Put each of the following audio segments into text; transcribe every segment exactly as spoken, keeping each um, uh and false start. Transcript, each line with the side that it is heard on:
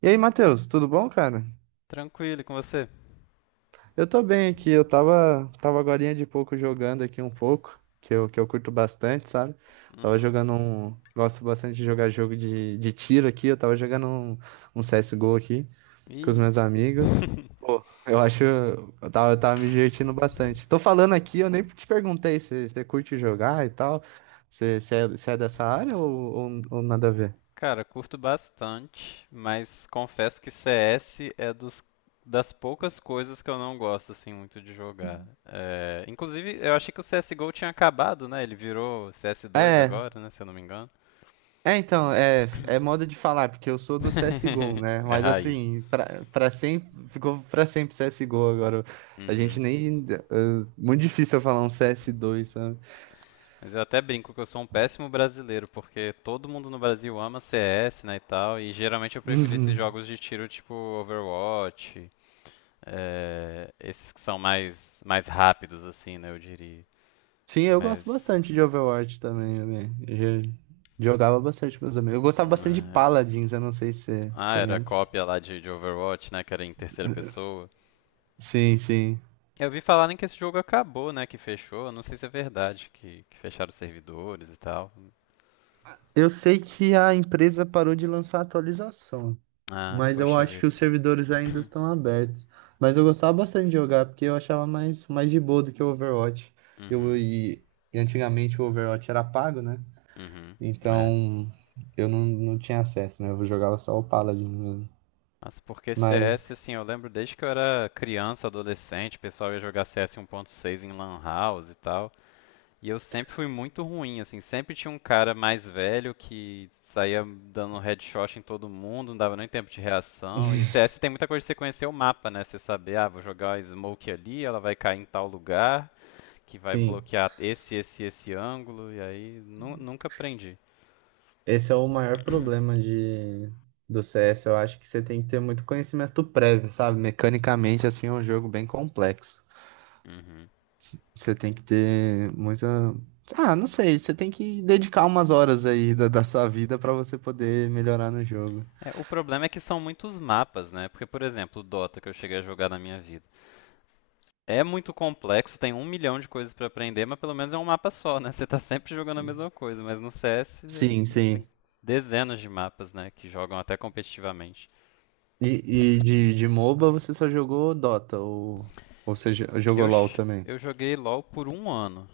right: E aí, Matheus, tudo bom, cara?
left: Tranquilo, e com você?
right: Eu tô bem aqui, eu tava, tava agorinha de pouco jogando aqui um pouco, que eu, que eu curto bastante, sabe? Tava
left: Uhum.
right: jogando um. Gosto bastante de jogar jogo de, de tiro aqui, eu tava jogando um, um C S G O aqui com os
left: Ih.
right: meus amigos. Pô, eu acho. Eu tava, eu tava me divertindo bastante. Tô falando aqui, eu nem te perguntei se você curte jogar e tal. Você você é, você é dessa área ou, ou, ou nada a ver?
left: Cara, curto bastante, mas confesso que C S é dos, das poucas coisas que eu não gosto assim muito de jogar. É, inclusive, eu achei que o C S G O tinha acabado, né? Ele virou C S dois
right: É,
left: agora, né? Se eu não me engano.
right: É, então, é, é moda de falar, porque eu sou do C S G O, né?
left: É
right: Mas
left: raiz.
right: assim, pra, pra sempre, ficou pra sempre C S G O agora. A gente
left: Uhum.
right: nem. É, Muito difícil eu falar um C S dois, sabe?
left: Mas eu até brinco que eu sou um péssimo brasileiro, porque todo mundo no Brasil ama C S, né, e tal, e geralmente eu prefiro esses
right: Uhum.
left: jogos de tiro tipo Overwatch. É, esses que são mais, mais rápidos, assim, né, eu diria.
right: Sim, eu gosto
left: Mas.
right: bastante de Overwatch também, né? Eu já jogava bastante com meus amigos. Eu gostava bastante de
left: é,
right: Paladins, eu não sei se você
left: Ah, era a
right: conhece.
left: cópia lá de, de Overwatch, né? Que era em terceira pessoa.
right: Sim, sim.
left: Eu vi falarem que esse jogo acabou, né? Que fechou. Eu não sei se é verdade, que, que fecharam os servidores e tal.
right: Eu sei que a empresa parou de lançar atualização.
left: Ah,
right: Mas eu
left: poxa
right: acho que
left: vida.
right: os servidores ainda estão abertos. Mas eu gostava bastante de jogar, porque eu achava mais, mais de boa do que o Overwatch. Eu,
left: Uhum.
right: e, e antigamente o Overwatch era pago, né?
left: Uhum. É.
right: Então eu não, não tinha acesso, né? Eu jogava só o Paladin mesmo.
left: Mas porque
right: Mas,
left: C S, assim, eu lembro desde que eu era criança, adolescente, o pessoal ia jogar C S um ponto seis em Lan House e tal. E eu sempre fui muito ruim, assim, sempre tinha um cara mais velho que saía dando um headshot em todo mundo, não dava nem tempo de reação. E C S tem muita coisa de você conhecer o mapa, né? Você saber, ah, vou jogar a smoke ali, ela vai cair em tal lugar, que vai
right: sim,
left: bloquear esse, esse, esse ângulo, e aí nu- nunca aprendi.
right: esse é o maior problema de, do C S. Eu acho que você tem que ter muito conhecimento prévio, sabe? Mecanicamente, assim, é um jogo bem complexo.
left: Uhum.
right: Você tem que ter muita. Ah, não sei, você tem que dedicar umas horas aí da, da sua vida pra você poder melhorar no jogo.
left: É, o problema é que são muitos mapas, né? Porque, por exemplo, o Dota que eu cheguei a jogar na minha vida. É muito complexo, tem um milhão de coisas pra aprender, mas pelo menos é um mapa só, né? Você tá sempre jogando a mesma coisa, mas no C S é,
right: Sim, sim.
left: tem dezenas de mapas, né? Que jogam até competitivamente.
right: E, e de, de MOBA você só jogou Dota, ou, ou você jo- jogou
left: Eu,
right: LoL
left: ch-
right: também?
left: eu joguei LoL por um ano,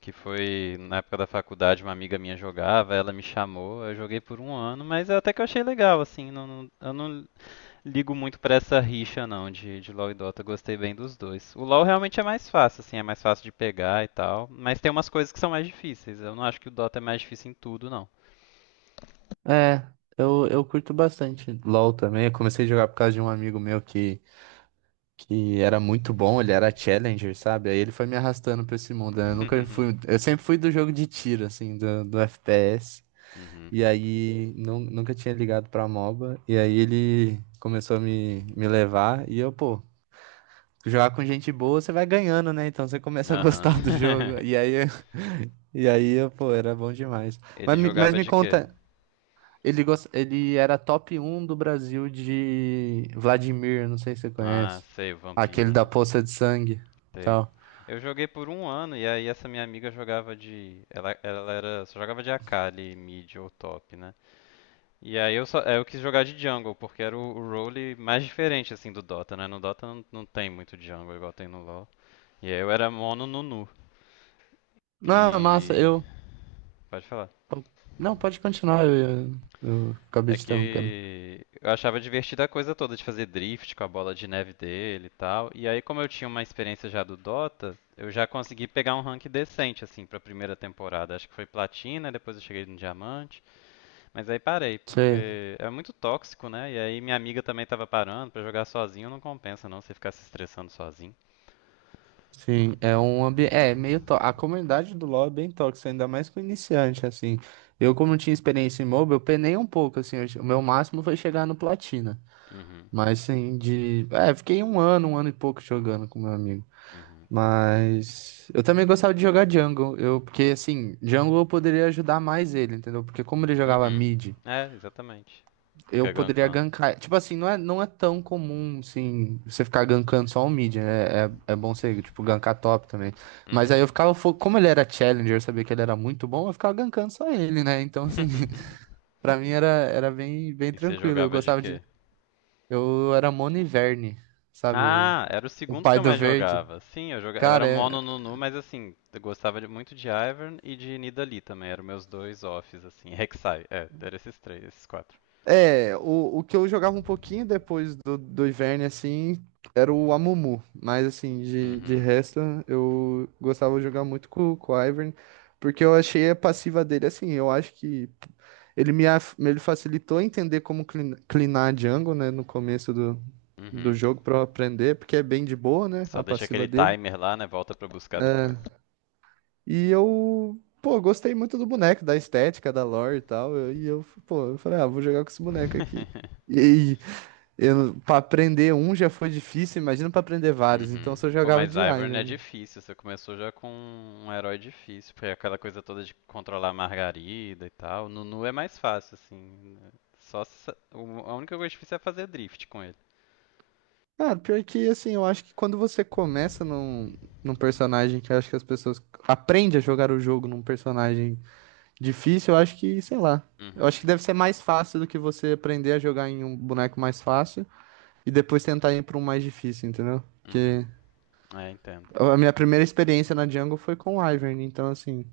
left: que foi na época da faculdade, uma amiga minha jogava, ela me chamou, eu joguei por um ano, mas até que eu achei legal, assim, não, não- eu não ligo muito pra essa rixa, não, de, de LoL e Dota. Gostei bem dos dois. O LoL realmente é mais fácil, assim, é mais fácil de pegar e tal. Mas tem umas coisas que são mais difíceis. Eu não acho que o Dota é mais difícil em tudo, não.
right: É, eu, eu curto bastante LoL também. Eu comecei a jogar por causa de um amigo meu que, que era muito bom, ele era Challenger, sabe? Aí ele foi me arrastando pra esse mundo, né? Eu nunca fui. Eu sempre fui do jogo de tiro, assim, do, do F P S.
left: Uhum.
right: E aí nu- nunca tinha ligado pra MOBA. E aí ele começou a me, me levar. E eu, pô, jogar com gente boa você vai ganhando, né? Então você começa a gostar do
left: Aham.
right: jogo. E aí, e aí eu, pô, era bom demais.
left: Ele
right: Mas, me- mas
left: jogava
right: me
left: de quê?
right: conta, ele, gost... ele era top um do Brasil de Vladimir, não sei se você
left: Ah,
right: conhece.
left: sei, o
right: Aquele
left: vampiro,
right: da
left: né?
right: poça de sangue,
left: Sei.
right: tal.
left: Eu joguei por um ano e aí essa minha amiga jogava de. Ela, ela era. Só jogava de Akali, mid ou top, né? E aí eu só, é, eu quis jogar de jungle, porque era o, o role mais diferente assim do Dota, né? No Dota não, não tem muito jungle igual tem no LoL. E aí eu era mono Nunu.
right: Não, massa,
left: E.
right: eu.
left: Pode falar.
right: Não, pode continuar, eu, eu, eu acabei
left: É
right: te interrompendo.
left: que eu achava divertida a coisa toda de fazer drift com a bola de neve dele e tal. E aí, como eu tinha uma experiência já do Dota, eu já consegui pegar um rank decente, assim, pra primeira temporada. Acho que foi platina, depois eu cheguei no diamante. Mas aí parei,
right: Você
left: porque é muito tóxico, né? E aí minha amiga também tava parando, pra jogar sozinho não compensa não você ficar se estressando sozinho.
right: Sim, é um ambiente. É meio tó- A comunidade do LoL é bem tóxica, ainda mais com iniciante, assim. Eu, como não tinha experiência em MOBA, eu penei um pouco, assim. eu che- O meu máximo foi chegar no Platina.
left: Uhum,
right: Mas, assim, de. É, fiquei um ano, um ano e pouco jogando com meu amigo.
left: uhum,
right: Mas. Eu também gostava de jogar jungle. Eu, porque, assim, jungle eu poderia ajudar mais ele, entendeu? Porque, como ele jogava
left: uhum.
right: mid,
left: É, exatamente.
right: eu
left: Fica
right: poderia
left: gankando.
right: gankar. Tipo assim, não é, não é tão comum, assim, você ficar gankando só um mid, né? É, é bom você, tipo, gankar top também. Mas aí
left: Uhum.
right: eu ficava, fo- Como ele era challenger, eu sabia que ele era muito bom, eu ficava gankando só ele, né? Então, assim, pra mim era, era bem, bem
left: E você
right: tranquilo. Eu
left: jogava de
right: gostava de.
left: quê?
right: Eu era Mono e Verne, sabe? O,
left: Ah, era o
right: o
left: segundo que
right: pai
left: eu
right: do
left: mais
right: verde.
left: jogava. Sim, eu jogava, eu era
right: Cara, é,
left: mono Nunu, mas assim, eu gostava de- muito de Ivern e de Nidalee também, eram meus dois offs, assim, Rek'Sai, é, eram esses três, esses quatro.
right: É, o, o que eu jogava um pouquinho depois do, do Ivern, assim, era o Amumu. Mas, assim, de, de
left: Uhum,
right: resto, eu gostava de jogar muito com, com o Ivern, porque eu achei a passiva dele, assim, eu acho que ele me, af- ele facilitou entender como clin- clinar a jungle, né, no começo do, do
left: uhum.
right: jogo, pra eu aprender, porque é bem de boa, né, a
left: Só deixa aquele
right: passiva dele.
left: timer lá, né, volta pra buscar
right: É,
left: depois.
right: e eu, pô, gostei muito do boneco, da estética, da lore e tal, eu- e eu, pô, eu falei, ah, vou jogar com esse boneco aqui. Eu, pra aprender um já foi difícil, imagina pra aprender vários. Então eu
left: Uhum.
right: só
left: Pô,
right: jogava
left: mas
right: de
left: Ivern é
right: Ivern.
left: difícil. Você começou já com um herói difícil, porque aquela coisa toda de controlar a Margarida e tal. Nunu é mais fácil, assim. Só sa- o- a única coisa difícil é fazer drift com ele.
right: Ah, pior que assim, eu acho que quando você começa num, num personagem que eu acho que as pessoas aprendem a jogar o jogo num personagem difícil, eu acho que, sei lá. Eu
left: Uhum.
right: acho que deve ser mais fácil do que você aprender a jogar em um boneco mais fácil e depois tentar ir pra um mais difícil, entendeu?
left: Uhum.
right: Porque
left: É, entendo.
right: a minha primeira experiência na jungle foi com o Ivern, então assim,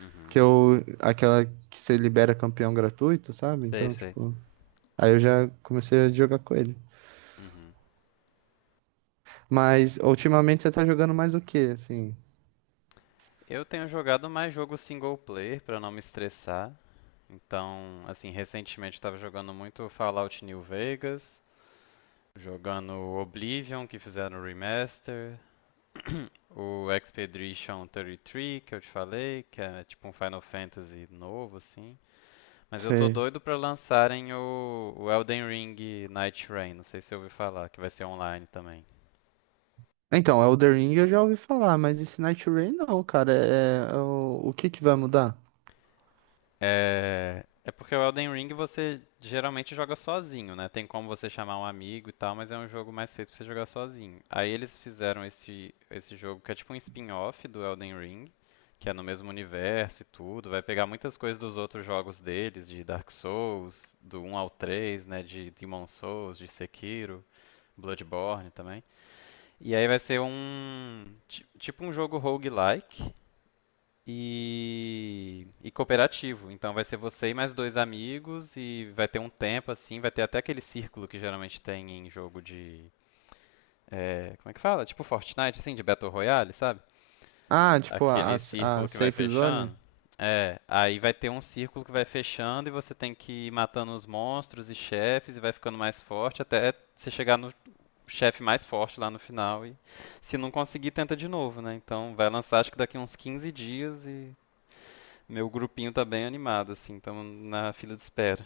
left: Uhum.
right: que eu aquela que você libera campeão gratuito, sabe?
left: Sei,
right: Então,
left: sei.
right: tipo, aí eu já comecei a jogar com ele.
left: Uhum.
right: Mas ultimamente você tá jogando mais o quê, assim?
left: Eu tenho jogado mais jogo single player pra não me estressar. Então, assim, recentemente eu tava jogando muito Fallout New Vegas, jogando Oblivion, que fizeram o remaster. O Expedition trinta e três, que eu te falei, que é tipo um Final Fantasy novo, assim. Mas eu tô
right: Você...
left: doido pra lançarem o, o Elden Ring Night Rain, não sei se você ouviu falar, que vai ser online também.
right: Então, Elden Ring eu já ouvi falar, mas esse Night Rain não, cara. É, é o, o que que vai mudar?
left: É... é porque o Elden Ring você geralmente joga sozinho, né? Tem como você chamar um amigo e tal, mas é um jogo mais feito pra você jogar sozinho. Aí eles fizeram esse, esse jogo que é tipo um spin-off do Elden Ring, que é no mesmo universo e tudo. Vai pegar muitas coisas dos outros jogos deles, de Dark Souls, do um ao três, né? De Demon Souls, de Sekiro, Bloodborne também. E aí vai ser um. ti- Tipo um jogo roguelike e, e cooperativo. Então vai ser você e mais dois amigos e vai ter um tempo assim, vai ter até aquele círculo que geralmente tem em jogo de é, como é que fala? Tipo Fortnite, assim, de Battle Royale, sabe?
right: Ah, tipo, a,
left: Aquele
right: a
left: círculo
right: a
left: que vai
right: safe zone?
left: fechando. É, aí vai ter um círculo que vai fechando e você tem que ir matando os monstros e chefes e vai ficando mais forte até você chegar no chefe mais forte lá no final e, se não conseguir, tenta de novo, né? Então vai lançar acho que daqui uns quinze dias e meu grupinho tá bem animado, assim, estamos na fila de espera.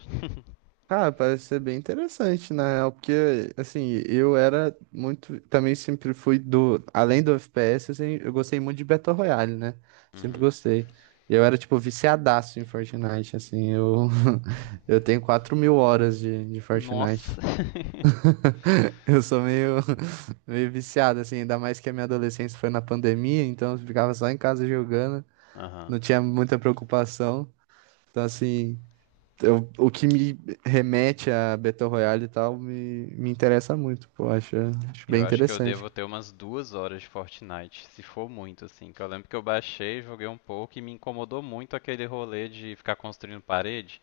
right: Cara, parece ser bem interessante, na real, porque, assim, eu era muito. Também sempre fui do. Além do F P S, assim, eu gostei muito de Battle Royale, né? Sempre
left: Uhum.
right: gostei. Eu era, tipo, viciadaço em Fortnite, assim. Eu, eu tenho quatro mil horas de, de
left: Nossa!
right: Fortnite. Eu sou meio, meio viciado, assim, ainda mais que a minha adolescência foi na pandemia, então eu ficava só em casa jogando,
left: Aham.
right: não tinha muita preocupação. Então, assim eu- o que me remete a Battle Royale e tal me, me interessa muito, pô, acho, acho bem
left: Eu acho que eu
right: interessante.
left: devo ter umas duas horas de Fortnite, se for muito, assim. Que eu lembro que eu baixei, joguei um pouco e me incomodou muito aquele rolê de ficar construindo parede.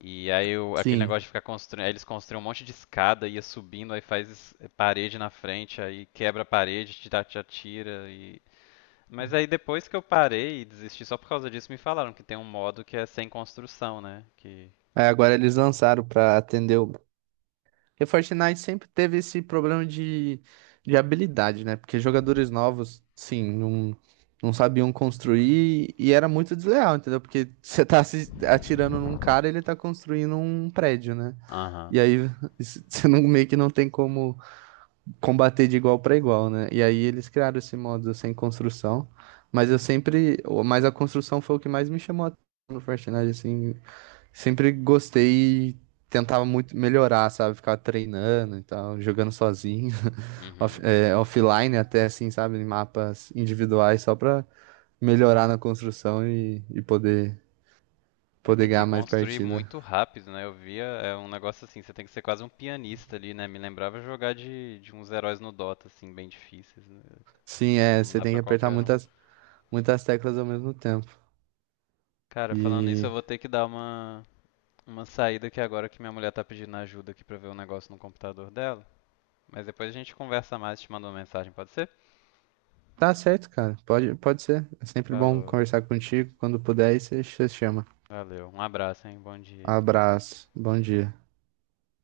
left: E aí eu- aquele negócio
right: Sim.
left: de ficar construindo. Aí eles construíam um monte de escada, ia subindo, aí faz parede na frente, aí quebra a parede, te dá- te atira e. Mas aí depois que eu parei e desisti só por causa disso, me falaram que tem um modo que é sem construção, né? Que
right: Aí agora eles lançaram pra atender o. Porque Fortnite sempre teve esse problema de, de habilidade, né? Porque jogadores novos, sim, não, não sabiam construir e era muito desleal, entendeu? Porque você tá se atirando num cara, ele tá construindo um prédio, né?
left: Aham.
right: E aí você não, meio que não tem como combater de igual para igual, né? E aí eles criaram esse modo sem construção, mas eu sempre, mas a construção foi o que mais me chamou a atenção no Fortnite, assim, sempre gostei e tentava muito melhorar, sabe? Ficava treinando e tal, jogando sozinho, off-
left: Uhum.
right: é, offline até, assim, sabe? Em mapas individuais só pra melhorar na construção e, e poder,
left: É,
right: poder
left: tem que
right: ganhar mais
left: construir
right: partida.
left: muito rápido, né? Eu via, é um negócio assim, você tem que ser quase um pianista ali, né? Me lembrava jogar de, de uns heróis no Dota, assim, bem difíceis, né?
right: Sim, é,
left: Não
right: você
left: dá
right: tem que
left: pra
right: apertar
left: qualquer um.
right: muitas, muitas teclas ao mesmo tempo.
left: Cara, falando nisso,
right: E
left: eu vou ter que dar uma, uma saída aqui agora que minha mulher tá pedindo ajuda aqui pra ver um negócio no computador dela. Mas depois a gente conversa mais, te mando uma mensagem, pode ser?
right: Tá certo, cara. Pode, pode ser. É sempre bom
left: Falou,
right: conversar contigo. Quando puder, aí você você chama.
left: valeu, um abraço, hein? Bom dia.
right: Abraço. Bom dia.